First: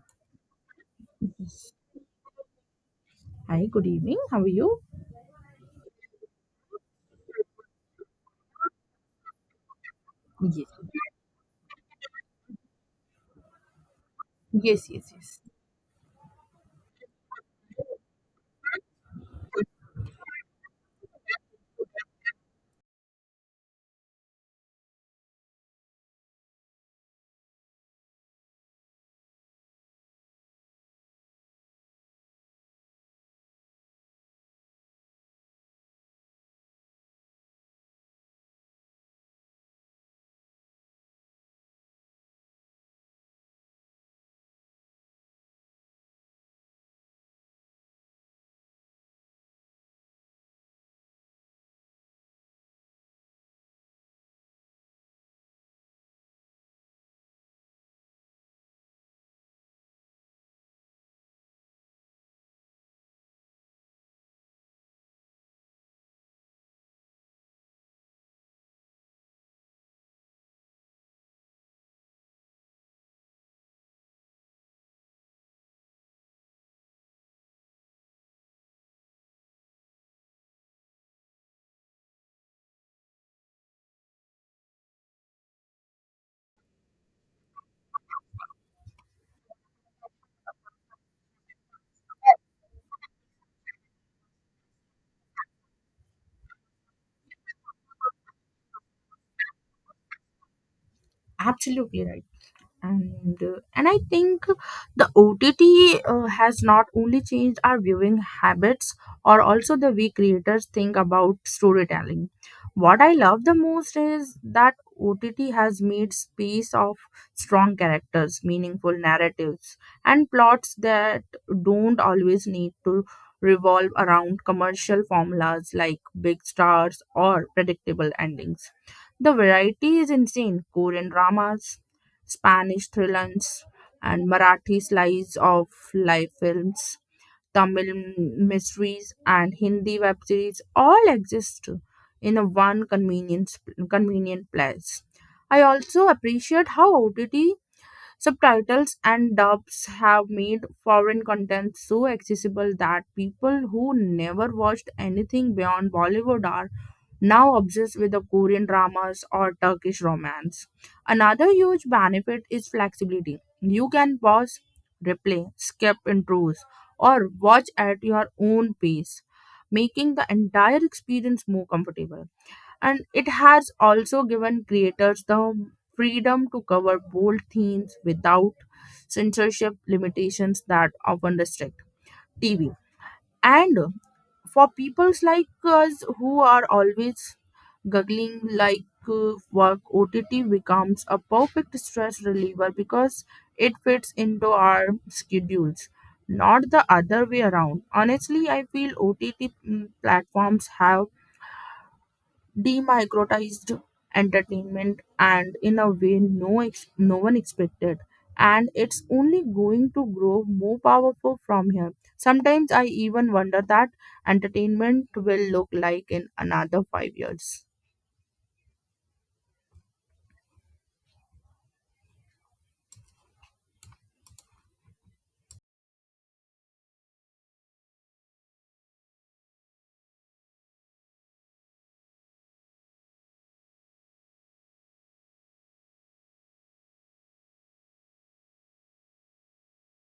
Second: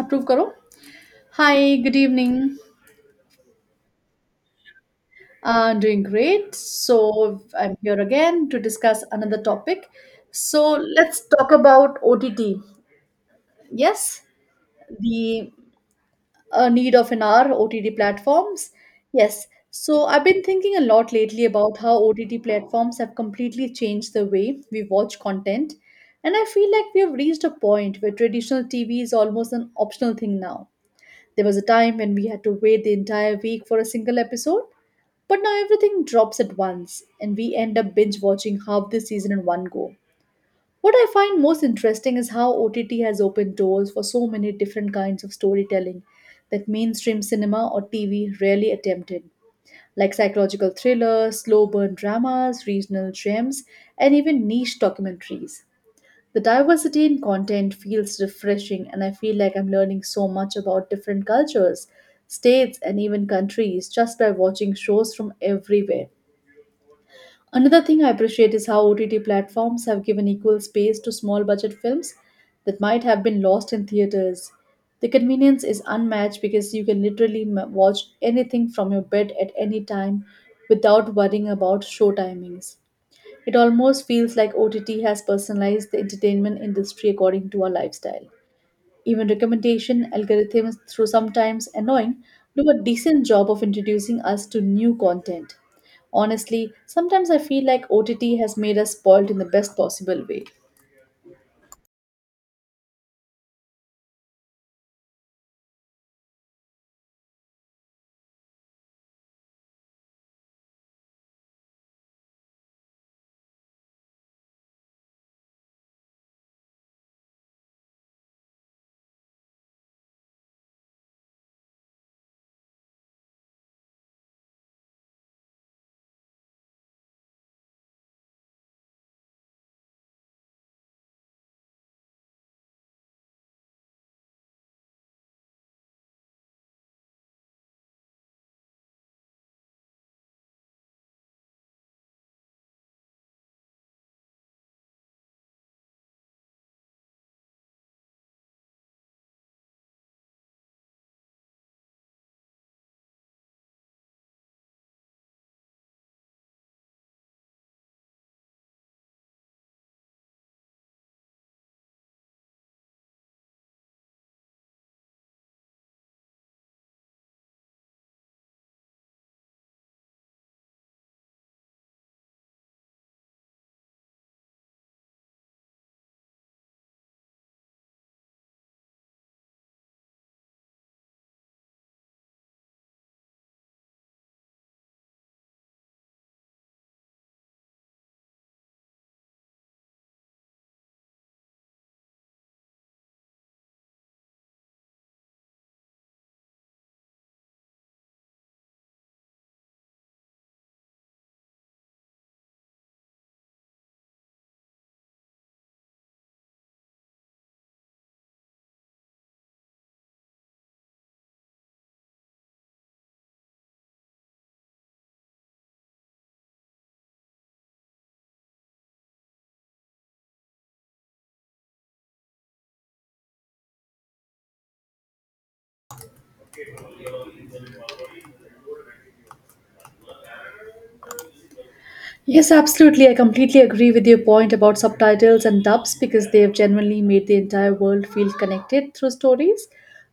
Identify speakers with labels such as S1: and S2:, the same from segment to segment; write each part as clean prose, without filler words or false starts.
S1: Approve karo. Hi.
S2: Yes.
S1: Good evening.
S2: Hi, good evening. How are you?
S1: Doing great. So I'm here again to discuss another topic. So
S2: Yes.
S1: let's talk about OTT. Yes.
S2: Yes, yes, yes.
S1: The need of an hour, OTT platforms. Yes. So I've been thinking a lot lately about how OTT platforms have completely changed the way we watch content, and I feel like we have reached a point where traditional TV is almost an optional thing now. There was a time when we had to wait the entire week for a single episode, but now everything drops at once and we end up binge watching half the season in one go. What I find most interesting is how OTT has opened doors for so many different kinds of storytelling that mainstream cinema or TV rarely attempted, like psychological thrillers, slow burn dramas, regional gems, and even niche documentaries. The diversity in content feels refreshing, and I feel like I'm learning so much about different cultures, states, and even countries just by watching shows from everywhere. Another thing I appreciate is how OTT platforms have given equal space to small budget films that might have been lost in theaters. The convenience is unmatched because you can literally watch anything from your bed at any time without worrying about show timings. It almost feels like OTT has personalized the entertainment industry according to our lifestyle. Even recommendation algorithms, through sometimes annoying, do a decent job of introducing us to new content. Honestly, sometimes I feel like OTT has made us spoiled in the best possible way.
S2: Absolutely right. And I think the OTT has not only changed our viewing habits or also the way creators think about storytelling. What I love the most is that OTT has made space of strong characters, meaningful narratives, and plots that don't always need to revolve around commercial formulas like big stars or predictable endings. The variety is insane. Korean dramas, Spanish thrillers, and Marathi slice of life films, mysteries, and Hindi web series all exist in a one convenient place. I also appreciate how OTT subtitles and dubs have made foreign content so accessible that people who never watched anything beyond Bollywood are now obsessed with the Korean dramas or Turkish romance. Another huge benefit is flexibility. You can pause, replay, skip intros, or watch at your own pace, making the entire experience more comfortable. And it has also given creators the freedom to cover bold themes without censorship limitations that often restrict TV. And for peoples like us who are always Googling like work, OTT becomes a perfect stress reliever because it fits into our schedules, not the other way around. Honestly, I feel OTT platforms have demicrotized entertainment and in a way no one expected, and it's only going to grow more powerful from here. Sometimes I even wonder that entertainment will look like in another 5 years.
S1: Yes, absolutely. I completely agree with your point about subtitles and dubs because they have genuinely made the entire world feel connected through stories.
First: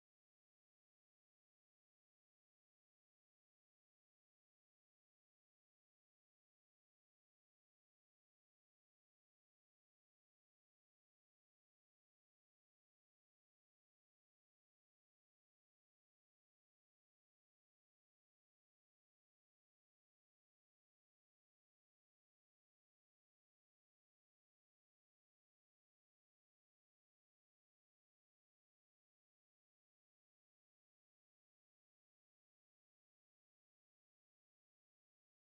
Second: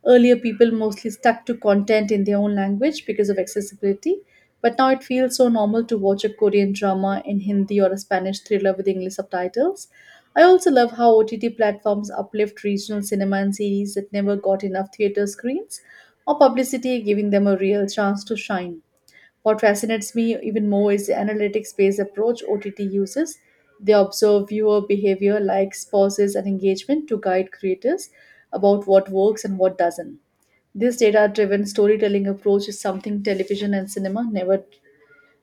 S1: Earlier, people mostly stuck to content in their own language because of accessibility, but now it feels so normal to watch a Korean drama in Hindi or a Spanish thriller with English subtitles. I also love how OTT platforms uplift regional cinema and series that never got enough theater screens or publicity, giving them a real chance to shine. What fascinates me even more is the analytics based approach OTT uses. They observe viewer behavior, likes, pauses, and engagement to guide creators about what works and what doesn't. This data driven storytelling approach is something television and cinema never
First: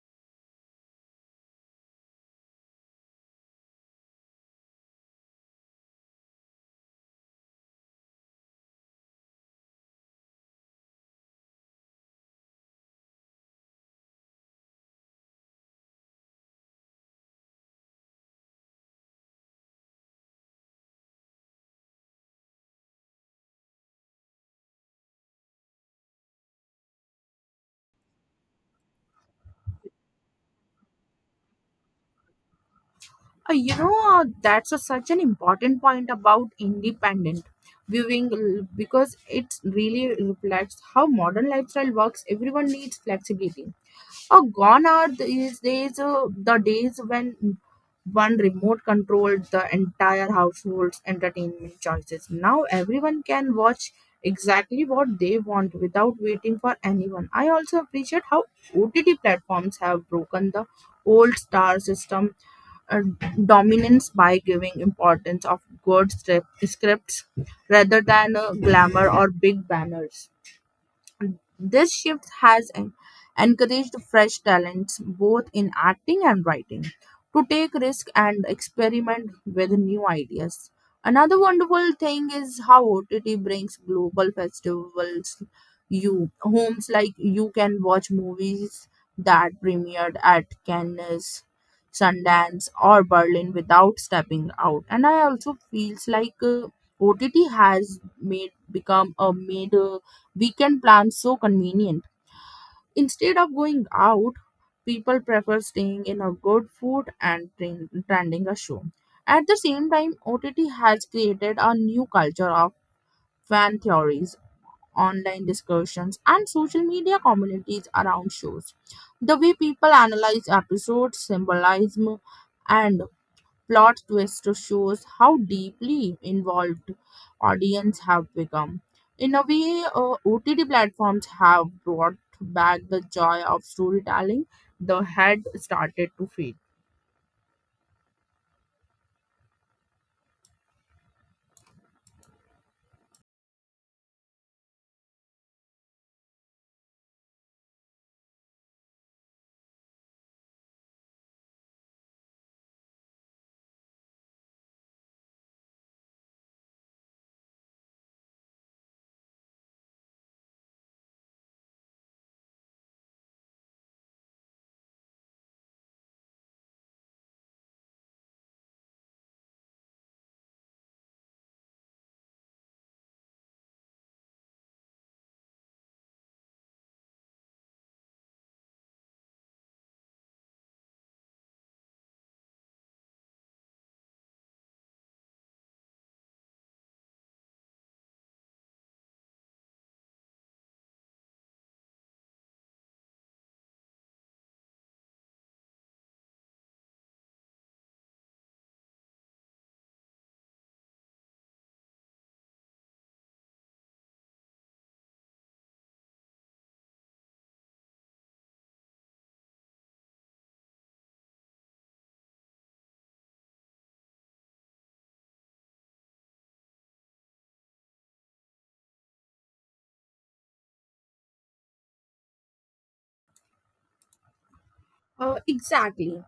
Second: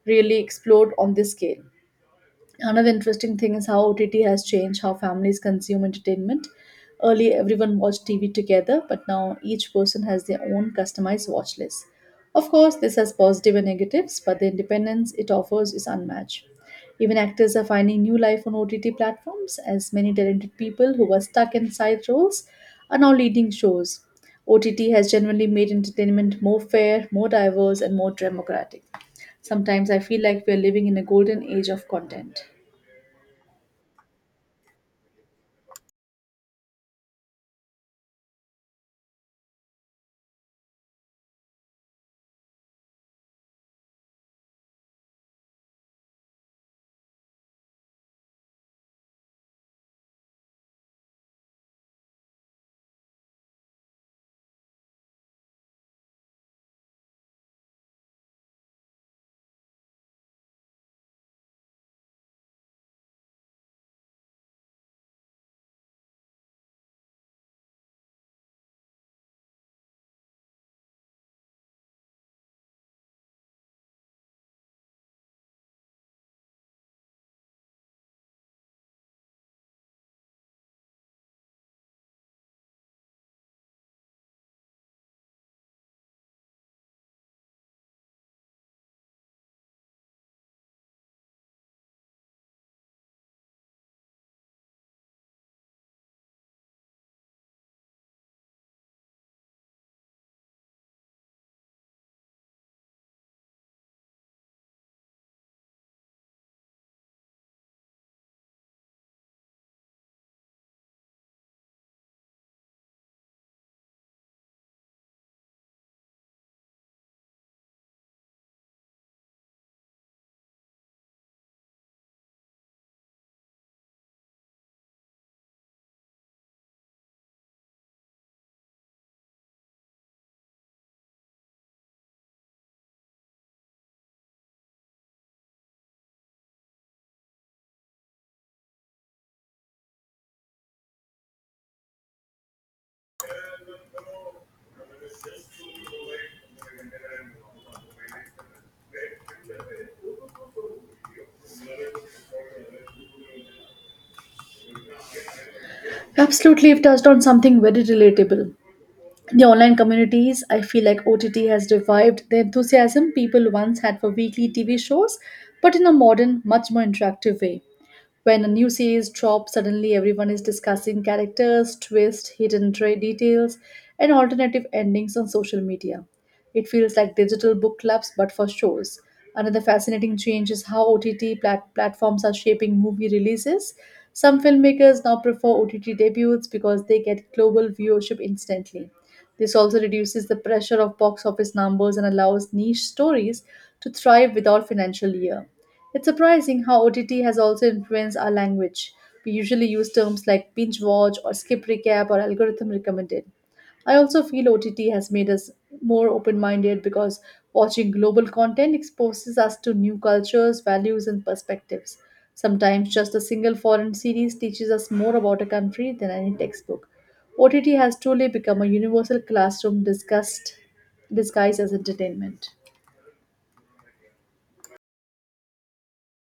S1: really explored on this scale. Another interesting thing is how OTT has changed how families consume entertainment. Early, everyone watched TV together, but now each person has their own customized watch list. Of course, this has positive and negatives, but the independence it offers is unmatched. Even actors are finding new life on OTT platforms, as many talented people who were stuck in side roles are now leading shows. OTT has genuinely made entertainment more fair, more diverse, and more democratic. Sometimes I feel like we are living in a golden age of content.
S2: Uh, you know, that's such an important point about independent because it really reflects how modern lifestyle works. Everyone needs flexibility. Gone are the days when one remote controlled the entire household's entertainment choices. Now everyone can watch exactly what they want without waiting for anyone. I also appreciate how OTT platforms have broken the old star system uh, dominance by giving importance of scripts rather than glamour or big banners. This shift has encouraged fresh talents both in acting and writing to take risk and experiment with new ideas. Another wonderful thing is how OTT brings global festivals you homes, like you can watch movies that premiered at Cannes, Sundance or Berlin without stepping out. And I also feels like OTT has made become a major weekend plans so convenient. Instead of going out, people prefer staying in a good food and attending a show. At the same time, OTT has created a new culture of fan theories, online discussions, and social media communities around shows. The way people analyze episodes, symbolism, and plot twist shows how deeply involved audience have become. In a way, OTT platforms have brought back the joy of storytelling the had started to fade.
S1: Absolutely, you've touched on something very relatable. The online communities, I feel like OTT has revived the enthusiasm people once had for weekly TV shows, but in a modern, much more interactive way. When a new series drops, suddenly everyone is discussing characters, twists, hidden details, and alternative endings on social media. It feels like digital book clubs, but for shows. Another fascinating change is how OTT platforms are shaping movie releases. Some filmmakers now prefer OTT debuts because they get global viewership instantly. This also reduces the pressure of box office numbers and allows niche stories to thrive without financial year. It's surprising how OTT has also influenced our language. We usually use terms like binge watch or skip recap or algorithm recommended. I also feel OTT has made us more open minded because watching global content exposes us to new cultures, values, and perspectives. Sometimes just a single foreign series teaches us more about a country than any textbook. OTT has truly become a universal classroom discussed, disguised as entertainment.
S2: Exactly.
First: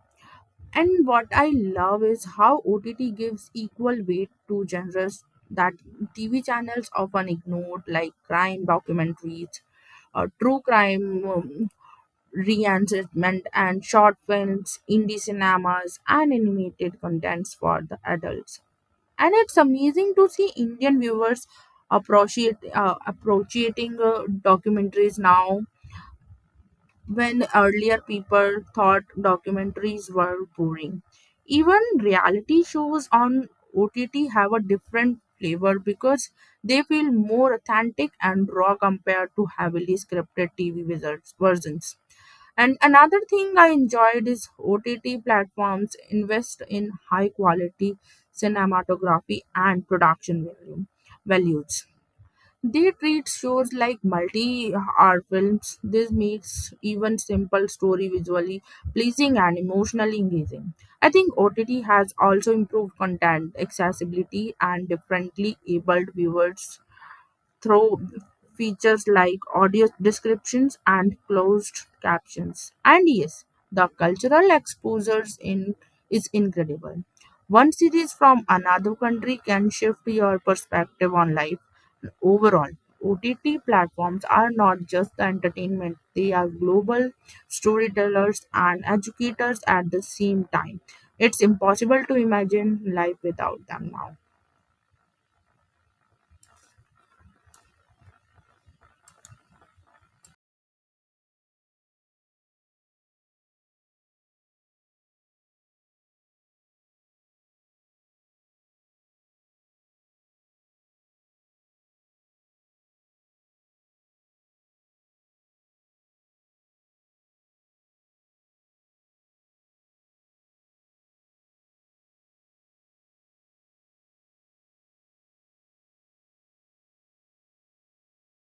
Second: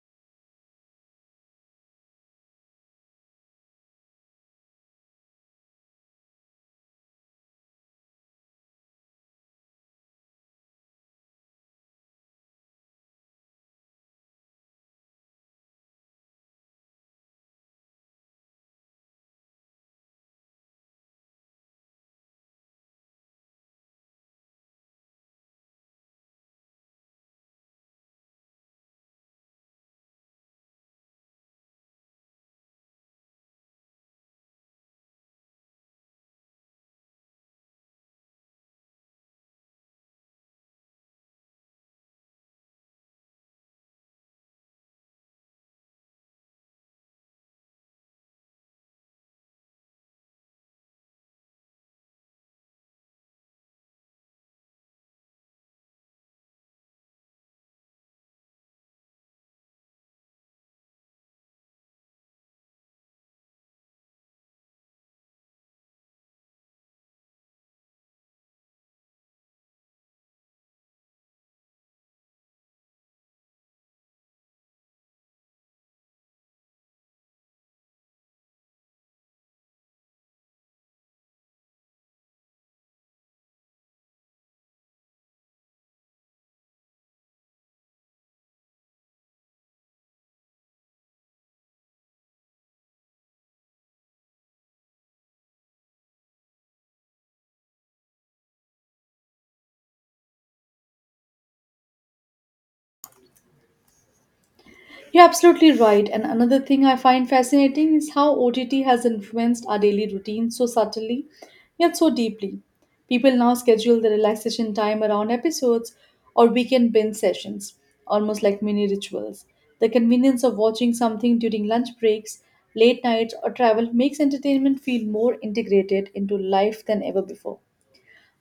S2: And what I love is how OTT gives equal weight to genres that TV channels often ignored, like crime documentaries, true crime, re-entertainment and short films, indie cinemas, and animated contents for the adults. And it's amazing to see Indian viewers appreciate appreciating documentaries now, when earlier people thought documentaries were boring. Even reality shows on OTT have a different flavor because they feel more authentic and raw compared to heavily scripted TV versions. And another thing I enjoyed is OTT platforms invest in high quality cinematography and values. They treat shows like multi hour films. This makes even simple story visually pleasing and emotionally engaging. I think OTT has also improved content accessibility and differently abled viewers through features like audio descriptions and closed captions. And yes, the cultural exposures in is incredible. One series from another country can shift your perspective on life overall. OTT platforms are not just the entertainment, they are global storytellers and educators at the same time. It's impossible to imagine life without them now.
S1: You're absolutely right. And another thing I find fascinating is how OTT has influenced our daily routine so subtly, yet so deeply. People now schedule their relaxation time around episodes or weekend binge sessions, almost like mini rituals. The convenience of watching something during lunch breaks, late nights, or travel makes entertainment feel more integrated into life than ever before.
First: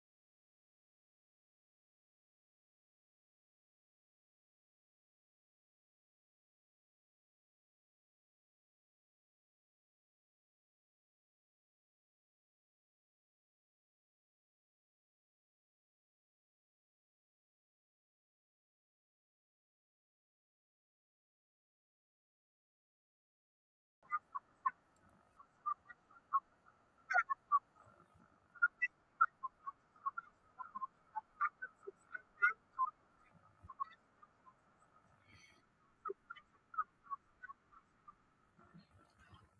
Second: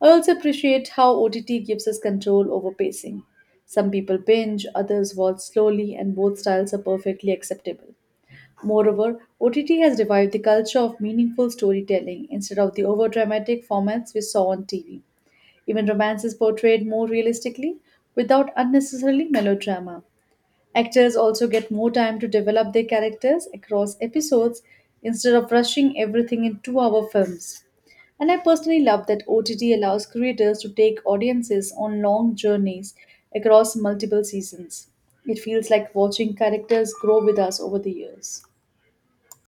S1: I also appreciate how OTT gives us control over pacing. Some people binge, others watch slowly, and both styles are perfectly acceptable. Moreover, OTT has revived the culture of meaningful storytelling instead of the overdramatic formats we saw on TV. Even romance is portrayed more realistically without unnecessarily melodrama. Actors also get more time to develop their characters across episodes instead of rushing everything in 2-hour films. And I personally love that OTT allows creators to take audiences on long journeys across multiple seasons. It feels like watching characters grow with us over the years.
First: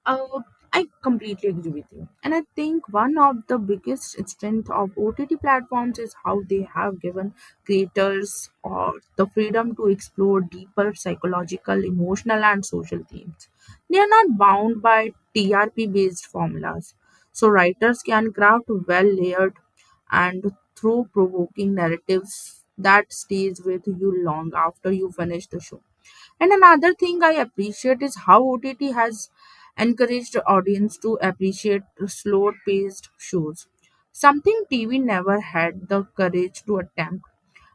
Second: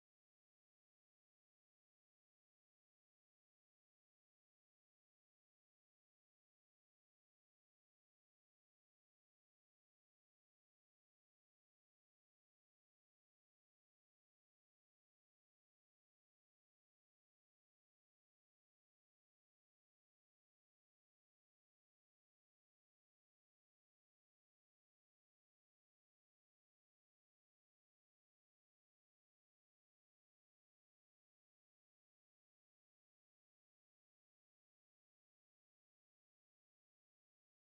S2: Uh, I completely agree with you. And I think one of the biggest strength of OTT platforms is how they have given creators or the freedom to explore deeper psychological, emotional and social themes. They are not bound by TRP based formulas. So writers can craft well layered and through provoking narratives that stays with you long after you finish the show. And another thing I appreciate is how OTT has encouraged the audience to appreciate slow paced shows, something TV never had the courage to attempt.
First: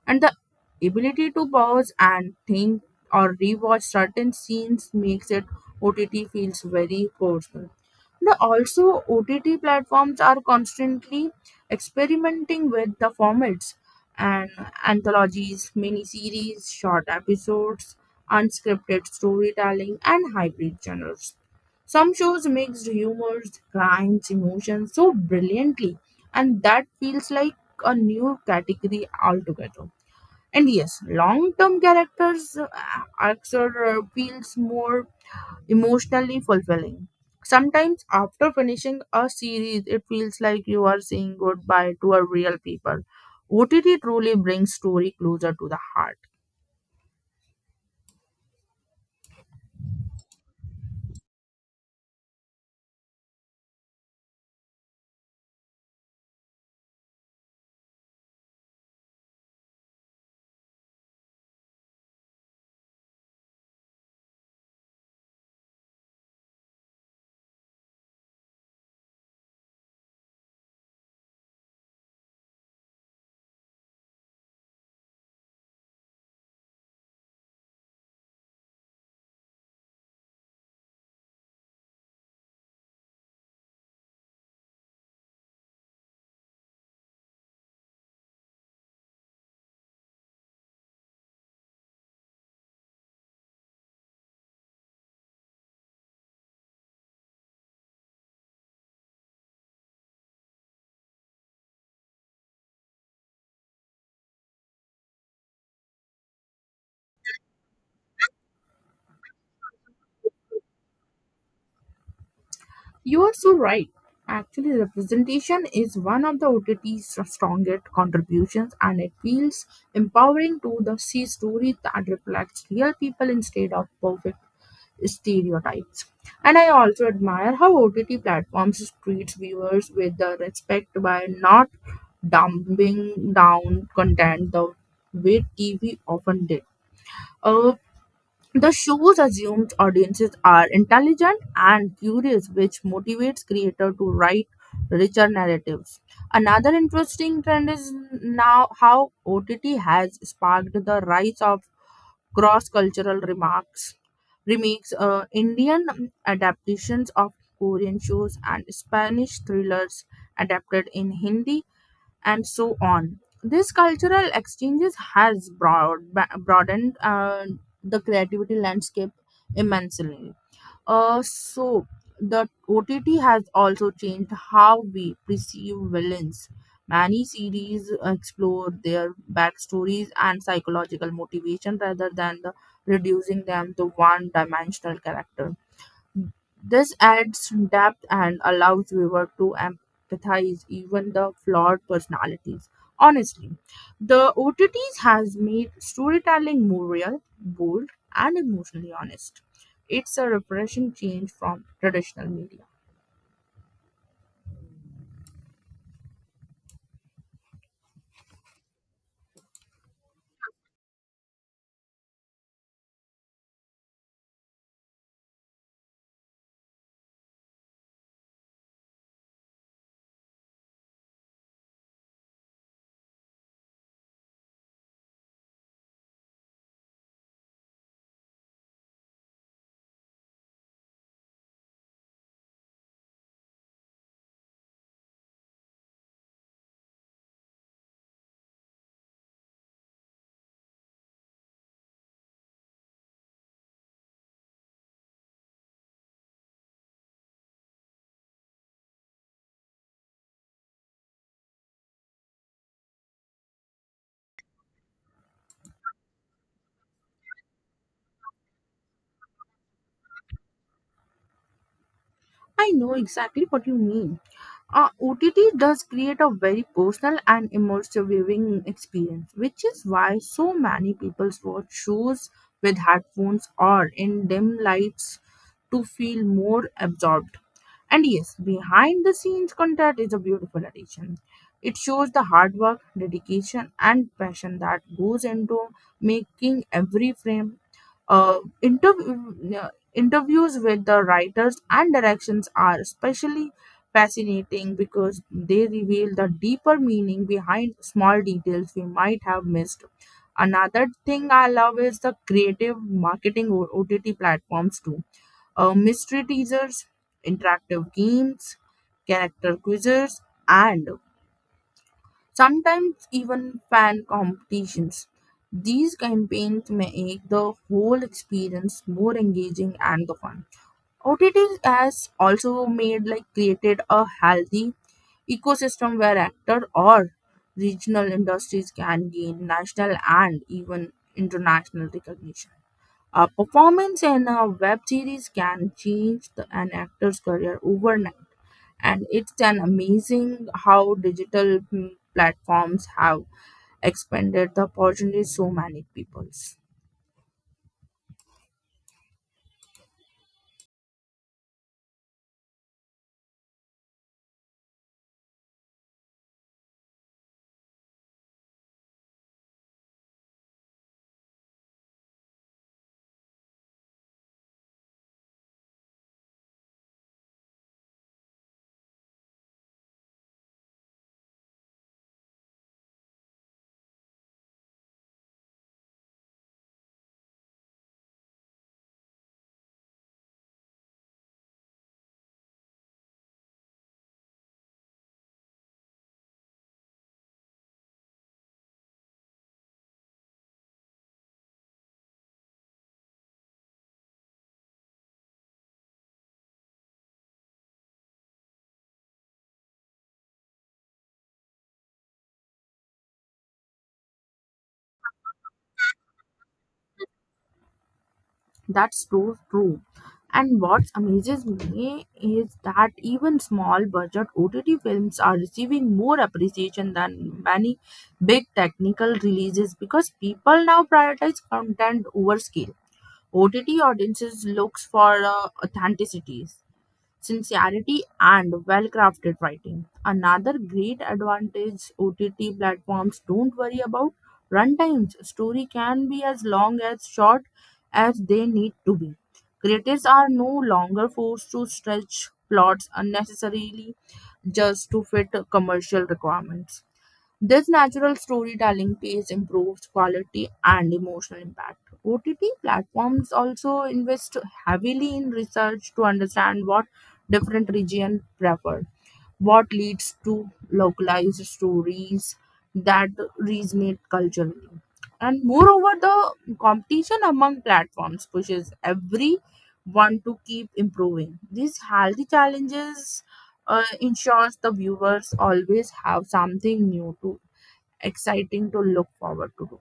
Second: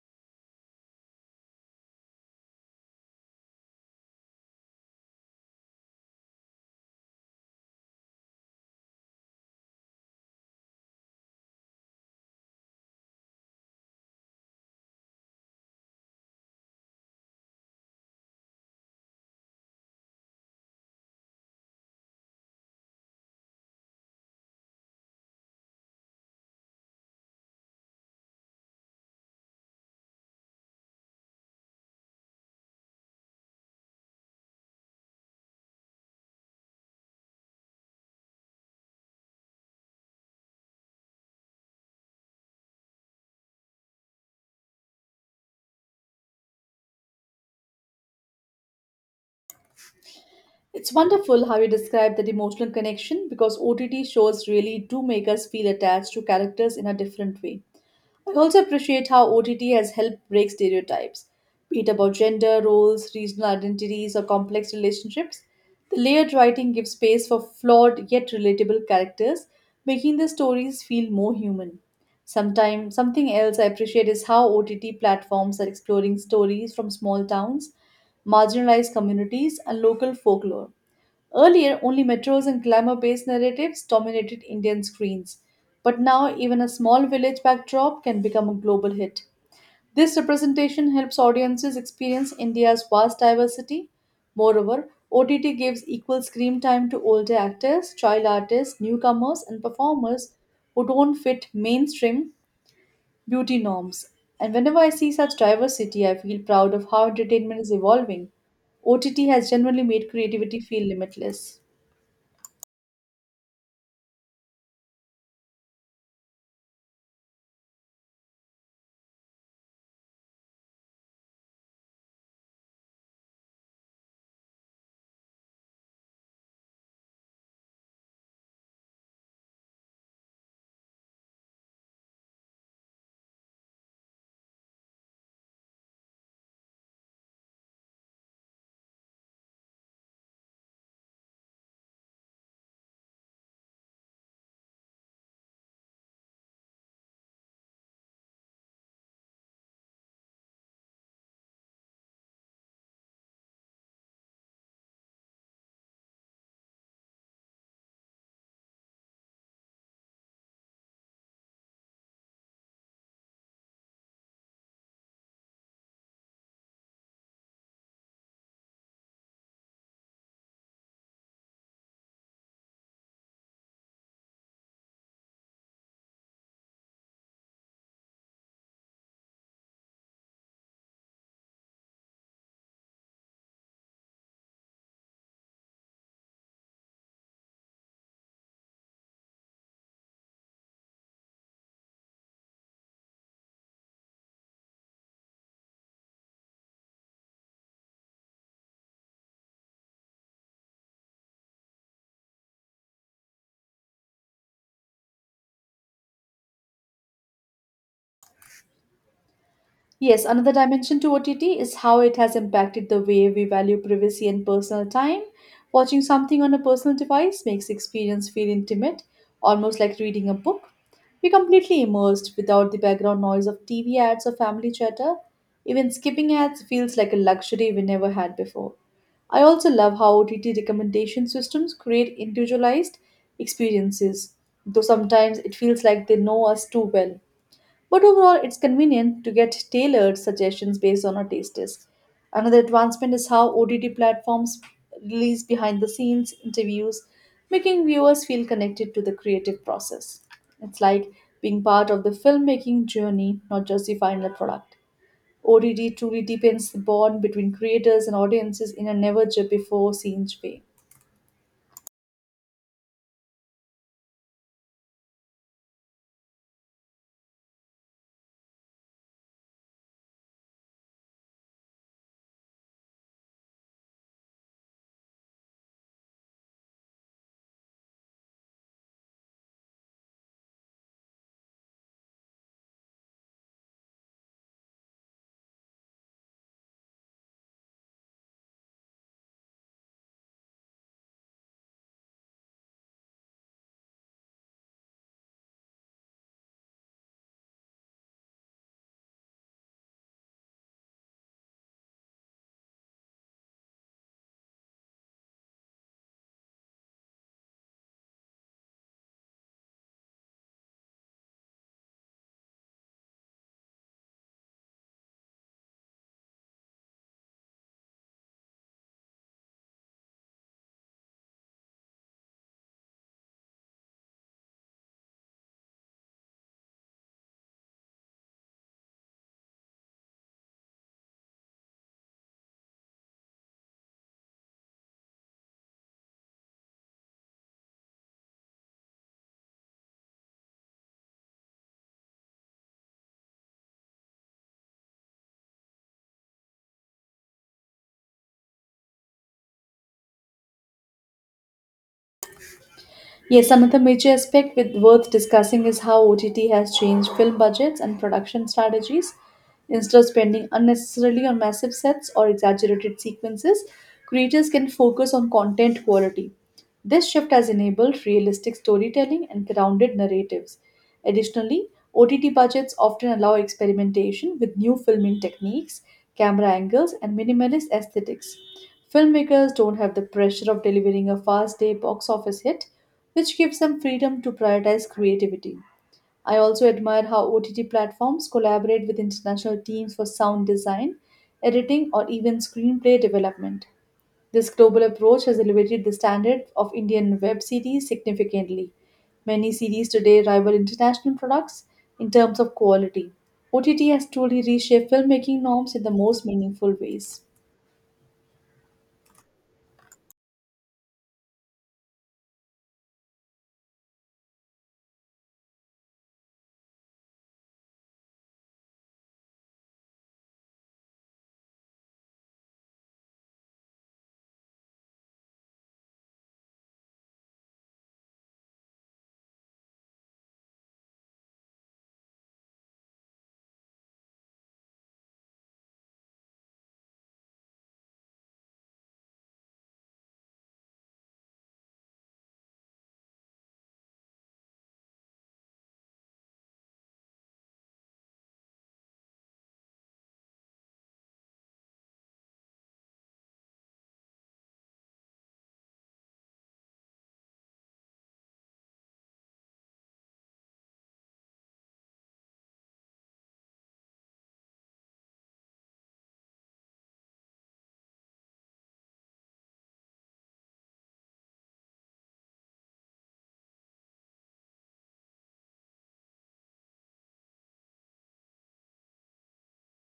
S2: And the ability to pause and think or rewatch certain scenes makes it OTT feels very personal. The also OTT platforms are constantly experimenting with the formats and anthologies, miniseries, short episodes, unscripted storytelling, and hybrid genres. Some shows mixed humors, crimes, emotions so brilliantly, and that feels like a new category altogether. And yes, long term characters arcs are feels more emotionally fulfilling. Sometimes after finishing a series, it feels like you are saying goodbye to a real people. OTT truly brings story closer to the heart.
S1: It's wonderful how you describe that emotional connection because OTT shows really do make us feel attached to characters in a different way. I also appreciate how OTT has helped break stereotypes, be it about gender, roles, regional identities, or complex relationships. The layered writing gives space for flawed yet relatable characters, making the stories feel more human. Sometimes, something else I appreciate is how OTT platforms are exploring stories from small towns, marginalized communities, and local folklore. Earlier, only metros and glamour based narratives dominated Indian screens, but now even a small village backdrop can become a global hit. This representation helps audiences experience India's vast diversity. Moreover, OTT gives equal screen time to older actors, child artists, newcomers, and performers who don't fit mainstream beauty norms. And whenever I see such diversity, I feel proud of how entertainment is evolving. OTT has genuinely made creativity feel limitless.
S2: You are so right. Actually, representation is one of the OTT's strongest contributions, and it feels empowering to the see stories that reflects real people instead of perfect stereotypes. And I also admire how OTT platforms treats viewers with the respect by not dumbing down content the way TV often did. Uh, the shows assumes audiences are intelligent and curious, which motivates creator to write richer narratives. Another interesting trend is now how OTT has sparked the rise of cross cultural remarks remakes, Indian adaptations of Korean shows and Spanish thrillers adapted in Hindi and so on. This cultural exchanges has broadened the creativity landscape immensely. So the OTT has also changed how we perceive villains. Many series explore their backstories and psychological motivation rather than the reducing them to one dimensional character. This adds depth and allows viewer to empathize even the flawed personalities. Honestly, the OTTs has made storytelling more real, bold, and emotionally honest. It's a refreshing change from traditional media.
S1: Yes, another dimension to OTT is how it has impacted the way we value privacy and personal time. Watching something on a personal device makes the experience feel intimate, almost like reading a book. We're completely immersed without the background noise of TV ads or family chatter. Even skipping ads feels like a luxury we never had before. I also love how OTT recommendation systems create individualized experiences, though sometimes it feels like they know us too well. But overall, it's convenient to get tailored suggestions based on our tastes. Another advancement is how OTT platforms release behind the scenes interviews, making viewers feel connected to the creative process. It's like being part of the filmmaking journey, not just the final product. OTT truly deepens the bond between creators and audiences in a never before seen way.
S2: I know exactly what you mean. OTT does create a very personal and immersive viewing experience, which is why so many people watch shows with headphones or in dim lights to feel more absorbed. And yes, behind the scenes content is a beautiful addition. It shows the hard work, dedication, and passion that goes into making every frame. uh, interv- uh, Interviews with the writers and directions are especially fascinating because they reveal the deeper meaning behind small details we might have missed. Another thing I love is the creative marketing or OTT platforms too. Mystery teasers, interactive games, character quizzes, and sometimes even fan competitions. These campaigns make the whole experience more engaging and the fun. OTT has also made like created a healthy ecosystem where actor or regional industries can gain national and even international recognition. A performance in a web series can change an actor's career overnight. And it's an amazing how digital platforms have expanded the opportunities so many peoples.
S1: Yes, another major aspect with worth discussing is how OTT has changed film budgets and production strategies. Instead of spending unnecessarily on massive sets or exaggerated sequences, creators can focus on content quality. This shift has enabled realistic storytelling and grounded narratives. Additionally, OTT budgets often allow experimentation with new filming techniques, camera angles, and minimalist aesthetics. Filmmakers don't have the pressure of delivering a fast day box office hit, which gives them freedom to prioritize creativity. I also admire how OTT platforms collaborate with international teams for sound design, editing, or even screenplay development. This global approach has elevated the standard of Indian web series significantly. Many series today rival international products in terms of quality. OTT has truly reshaped filmmaking norms in the most meaningful ways.
S2: That's so true. And what amazes me is that even small budget OTT films are receiving more appreciation than many big technical releases because people now prioritize content over scale. OTT audiences looks for authenticity, sincerity and well-crafted writing. Another great advantage, OTT platforms don't worry about runtimes. Story can be as long as short as they need to be. Creators are no longer forced to stretch plots unnecessarily just to fit commercial requirements. This natural storytelling pace improves quality and emotional impact. OTT platforms also invest heavily in research to understand what different regions prefer, what leads to localized stories that resonate culturally. And moreover, the competition among platforms pushes everyone to keep improving. These healthy challenges ensures the viewers always have something new to exciting to look forward to.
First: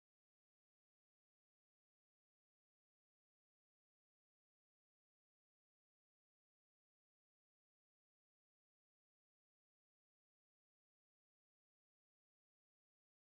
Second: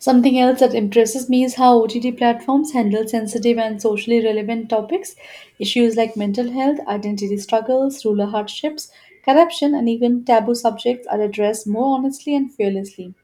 S1: Something else that impresses me is how OTT platforms handle sensitive and socially relevant topics. Issues like mental health, identity struggles, rural hardships, corruption, and even taboo subjects are addressed more honestly and fearlessly.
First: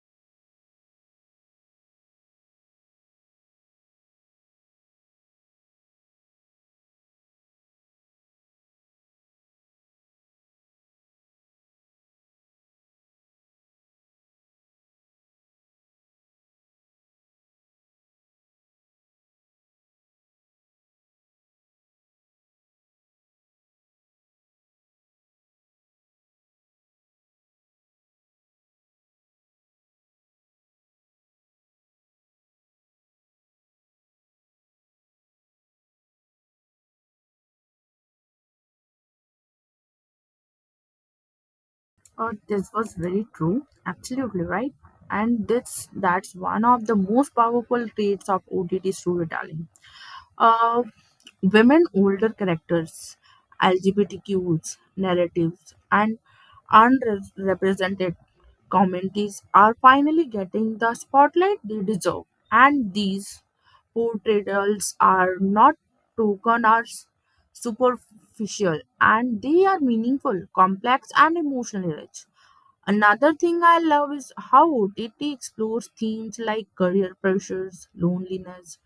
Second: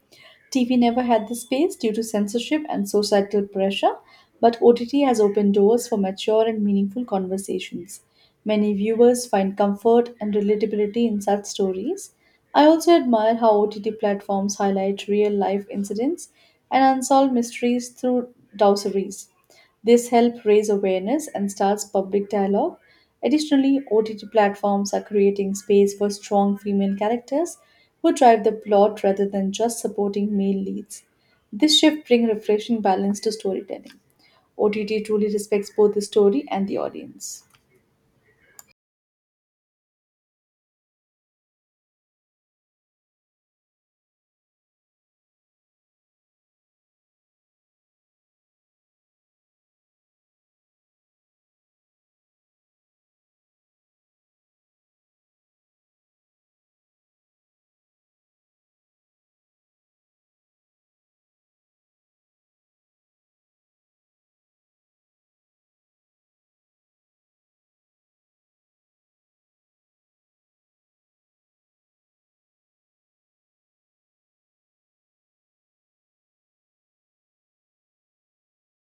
S1: TV never had the space due to censorship and societal pressure, but OTT has opened doors for mature and meaningful conversations. Many viewers find comfort and relatability in such stories. I also admire how OTT platforms highlight real life incidents and unsolved mysteries through dossiers. This helps raise awareness and starts public dialogue. Additionally, OTT platforms are creating space for strong female characters who drive the plot rather than just supporting male leads. This shift brings refreshing balance to storytelling. OTT truly respects both the story and the audience.
S2: This was very true, absolutely right. And this that's one of the most powerful traits of OTT storytelling. Uh, Women older characters, LGBTQs narratives, and unrepresented communities are finally getting the spotlight they deserve. And these portrayals are not token or s- superficial, and they are meaningful, complex, and emotionally rich. Another thing I love is how OTT explores themes like career pressures, loneliness,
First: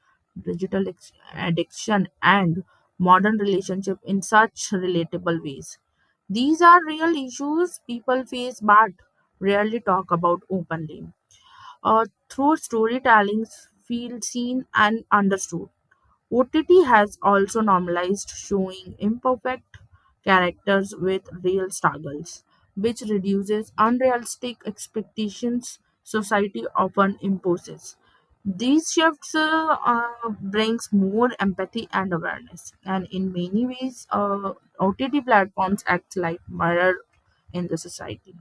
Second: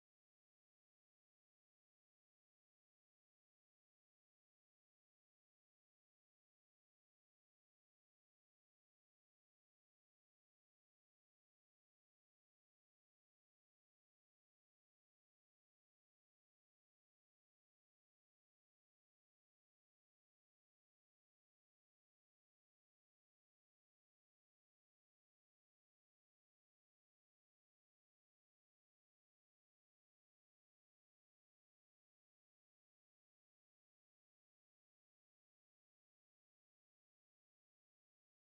S2: addiction, and modern relationship in such relatable ways. These are real issues people face but rarely talk about openly. Through storytelling, feel seen and understood. OTT has also normalized showing imperfect characters with real struggles, which reduces unrealistic expectations society often imposes. These shifts brings more empathy and awareness, and in many ways, OTT platforms act like mirror in the society.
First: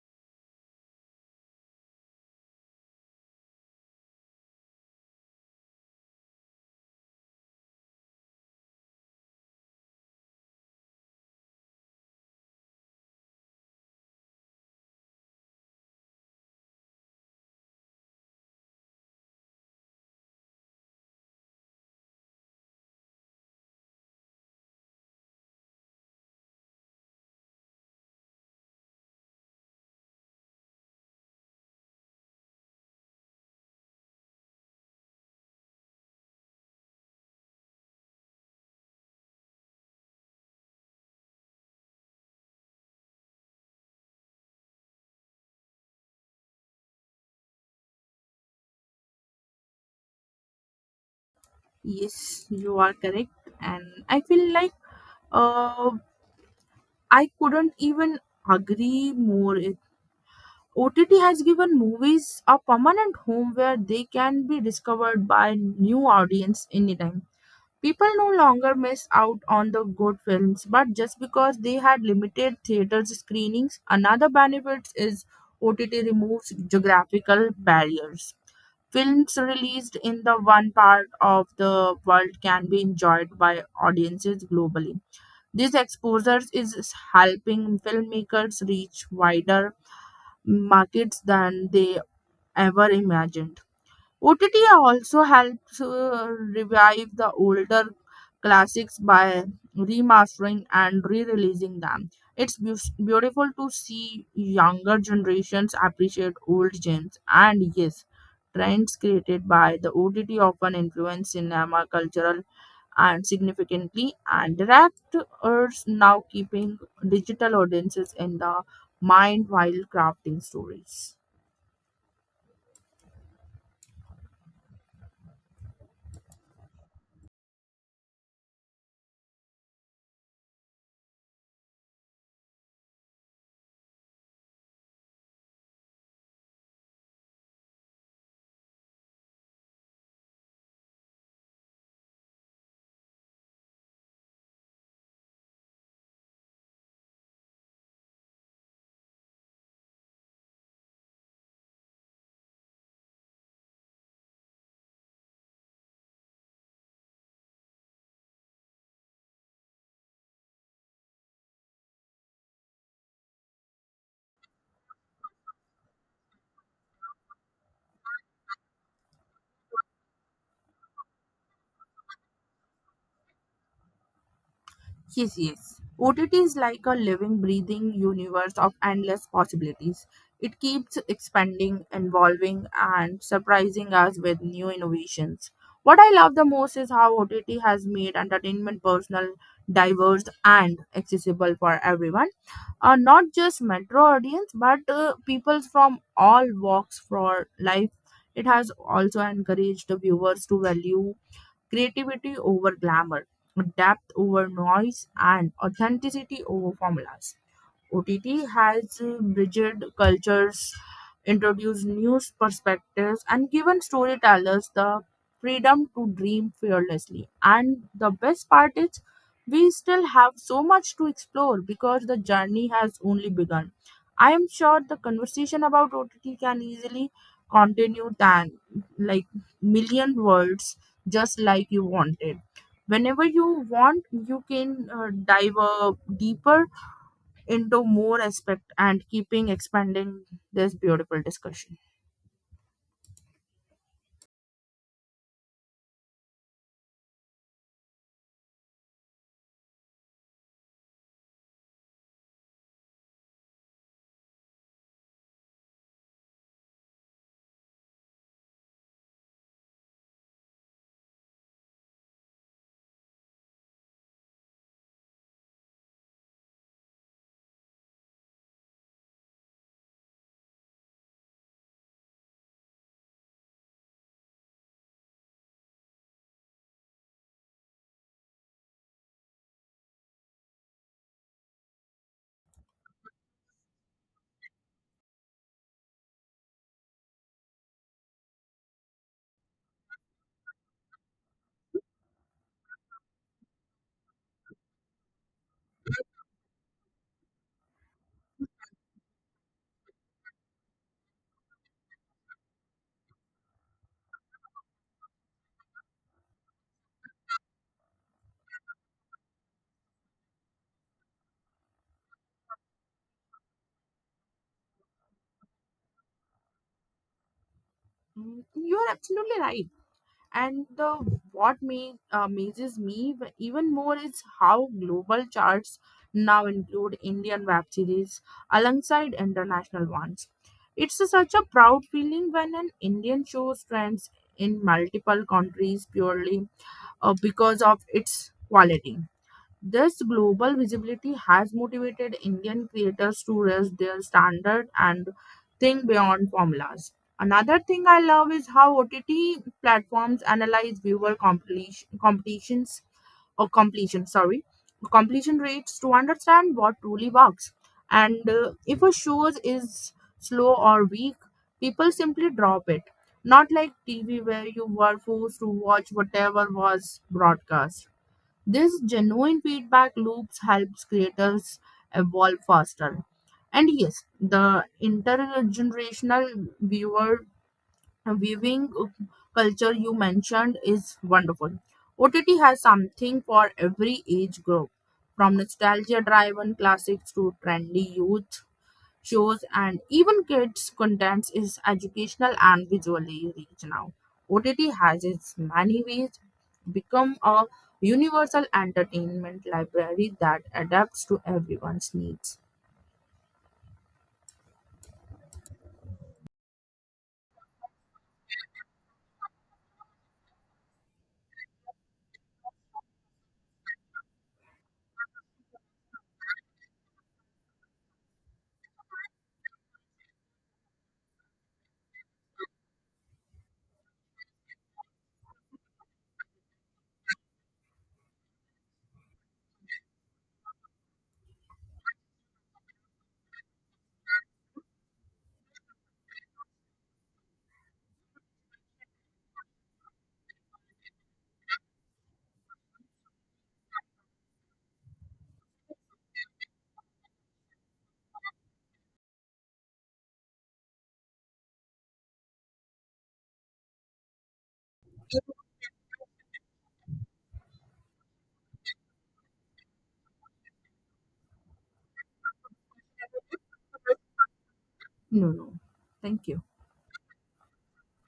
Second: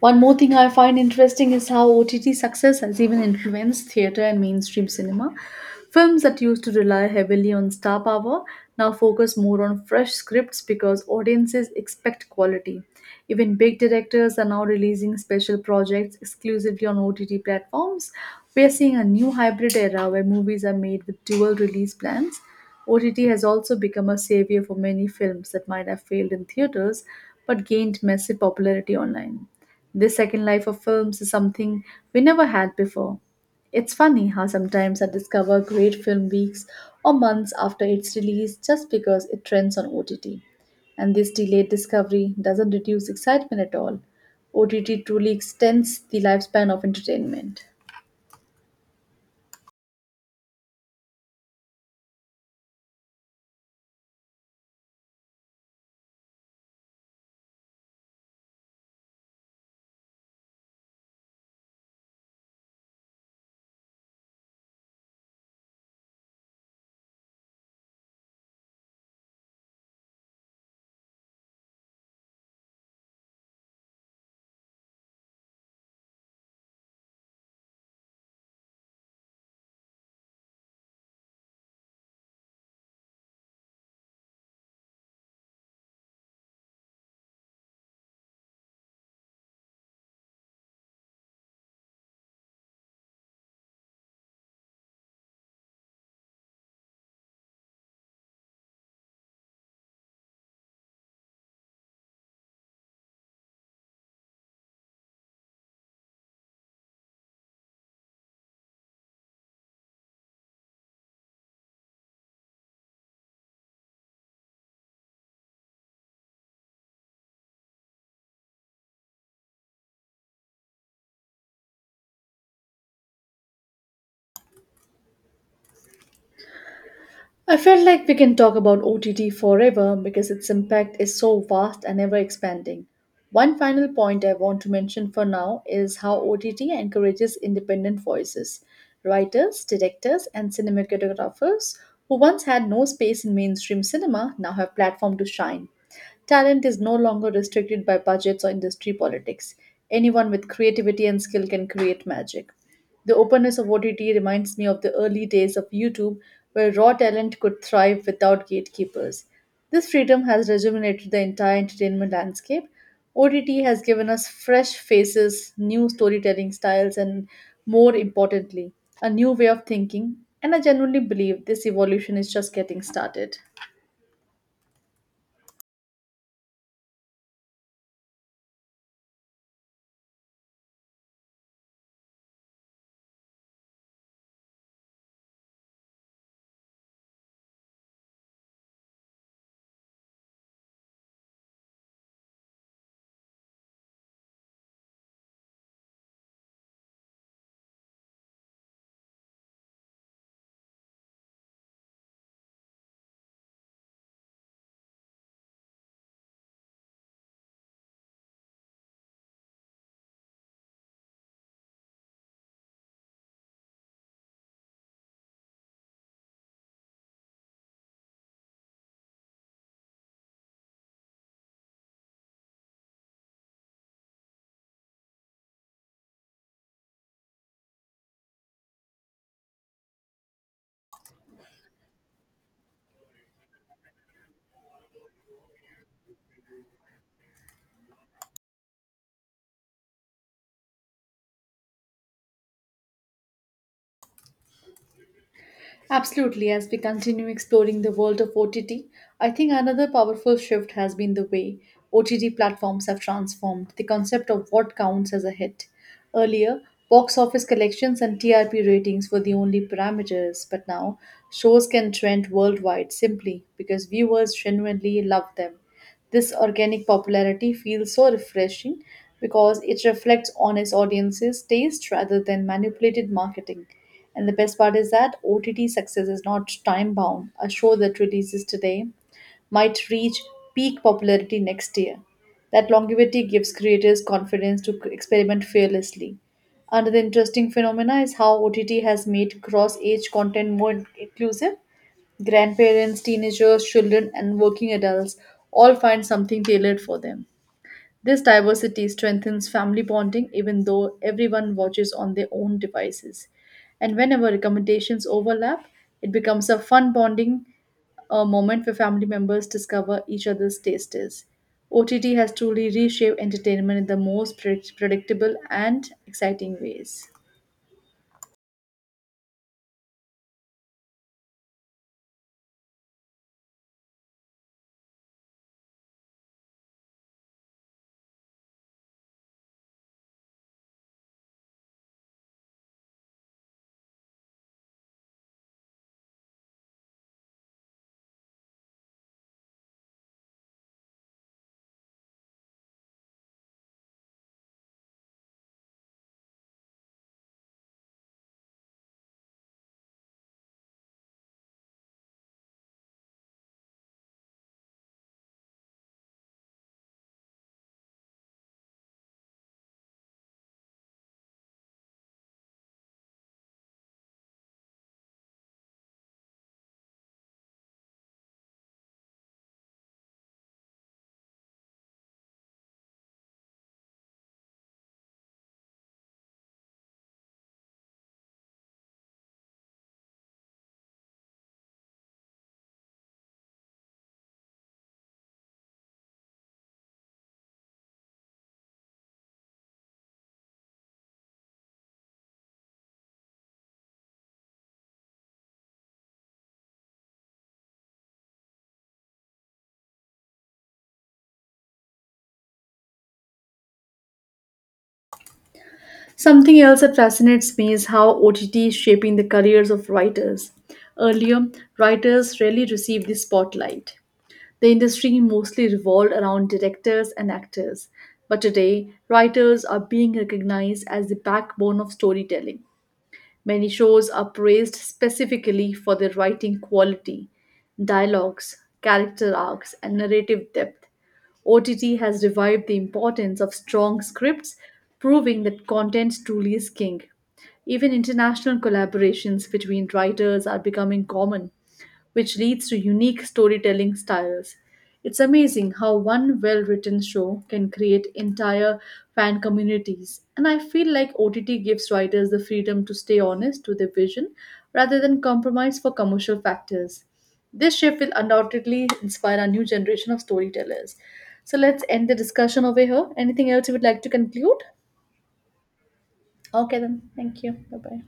S1: One more thing I find interesting is how OTT success has even influenced theatre and mainstream cinema. Films that used to rely heavily on star power now focus more on fresh scripts because audiences expect quality. Even big directors are now releasing special projects exclusively on OTT platforms. We are seeing a new hybrid era where movies are made with dual release plans. OTT has also become a savior for many films that might have failed in theaters but gained massive popularity online. This second life of films is something we never had before. It's funny how sometimes I discover great film weeks or months after its release just because it trends on OTT. And this delayed discovery doesn't reduce excitement at all. OTT truly extends the lifespan of entertainment.
S2: Yes, you are correct, and I feel like uh, I couldn't even agree more. It OTT has given movies a permanent home where they can be discovered by new audience anytime. People no longer miss out on the good films, but just because they had limited theaters screenings, another benefit is OTT removes geographical barriers. Films released in the one part of the world can be enjoyed by audiences globally. This exposure is helping filmmakers reach wider markets than they ever imagined. OTT also helps revive the older classics by remastering and re-releasing them. It's beautiful to see younger generations appreciate old gems. And yes, trends created by the OTT often influence cinema cultural and significantly and directors now keeping digital audiences in the mind while crafting stories.
S1: I feel like we can talk about OTT forever because its impact is so vast and ever expanding. One final point I want to mention for now is how OTT encourages independent voices. Writers, directors, and cinematographers who once had no space in mainstream cinema now have platform to shine. Talent is no longer restricted by budgets or industry politics. Anyone with creativity and skill can create magic. The openness of OTT reminds me of the early days of YouTube, where raw talent could thrive without gatekeepers. This freedom has rejuvenated the entire entertainment landscape. OTT has given us fresh faces, new storytelling styles, and more importantly, a new way of thinking. And I genuinely believe this evolution is just getting started.
S2: Yes, yes. OTT is like a living, breathing universe of endless possibilities. It keeps expanding, evolving, and surprising us with new innovations. What I love the most is how OTT has made entertainment personal, diverse, and accessible for everyone. Not just metro audience, but people from all walks for life. It has also encouraged the viewers to value creativity over glamour, depth over noise, and authenticity over formulas. OTT has bridged cultures, introduced new perspectives, and given storytellers the freedom to dream fearlessly. And the best part is, we still have so much to explore because the journey has only begun. I am sure the conversation about OTT can easily continue than like million words, just like you wanted. Whenever you want, you can dive deeper into more aspect and keeping expanding this beautiful discussion.
S1: Absolutely, as we continue exploring the world of OTT, I think another powerful shift has been the way OTT platforms have transformed the concept of what counts as a hit. Earlier, box office collections and TRP ratings were the only parameters, but now shows can trend worldwide simply because viewers genuinely love them. This organic popularity feels so refreshing because it reflects on its audience's taste rather than manipulated marketing. And the best part is that OTT success is not time bound. A show that releases today might reach peak popularity next year. That longevity gives creators confidence to experiment fearlessly. Another interesting phenomena is how OTT has made cross age content more inclusive. Grandparents, teenagers, children, and working adults all find something tailored for them. This diversity strengthens family bonding even though everyone watches on their own devices. And whenever recommendations overlap, it becomes a fun bonding, a moment where family members discover each other's tastes. OTT has truly reshaped entertainment in the most predictable and exciting ways.
S2: You're absolutely right. And the what me amazes me even more is how global charts now include Indian web series alongside international ones. It's such a proud feeling when an Indian show trends in multiple countries purely because of its quality. This global visibility has motivated Indian creators to raise their standard and think beyond formulas. Another thing I love is how OTT platforms analyze viewer completion, completion rates to understand what truly works. And if a show is slow or weak, people simply drop it. Not like TV where you were forced to watch whatever was broadcast. This genuine feedback loops helps creators evolve faster. And yes, the intergenerational viewer viewing culture you mentioned is wonderful. OTT has something for every age group, from nostalgia driven classics to trendy youth shows and even kids contents is educational and visually rich now. OTT has its many ways become a universal entertainment library that adapts to everyone's needs.
S1: Something else that fascinates me is how OTT is shaping the careers of writers. Earlier, writers rarely received the spotlight. The industry mostly revolved around directors and actors. But today, writers are being recognized as the backbone of storytelling. Many shows are praised specifically for their writing quality, dialogues, character arcs, and narrative depth. OTT has revived the importance of strong scripts, proving that content truly is king. Even international collaborations between writers are becoming common, which leads to unique storytelling styles. It's amazing how one well written show can create entire fan communities, and I feel like OTT gives writers the freedom to stay honest to their vision rather than compromise for commercial factors. This shift will undoubtedly inspire a new generation of storytellers. So let's end the discussion over here. Anything else you would like to conclude?
S2: No, no, thank you.
S1: Okay, then. Thank you. Bye bye.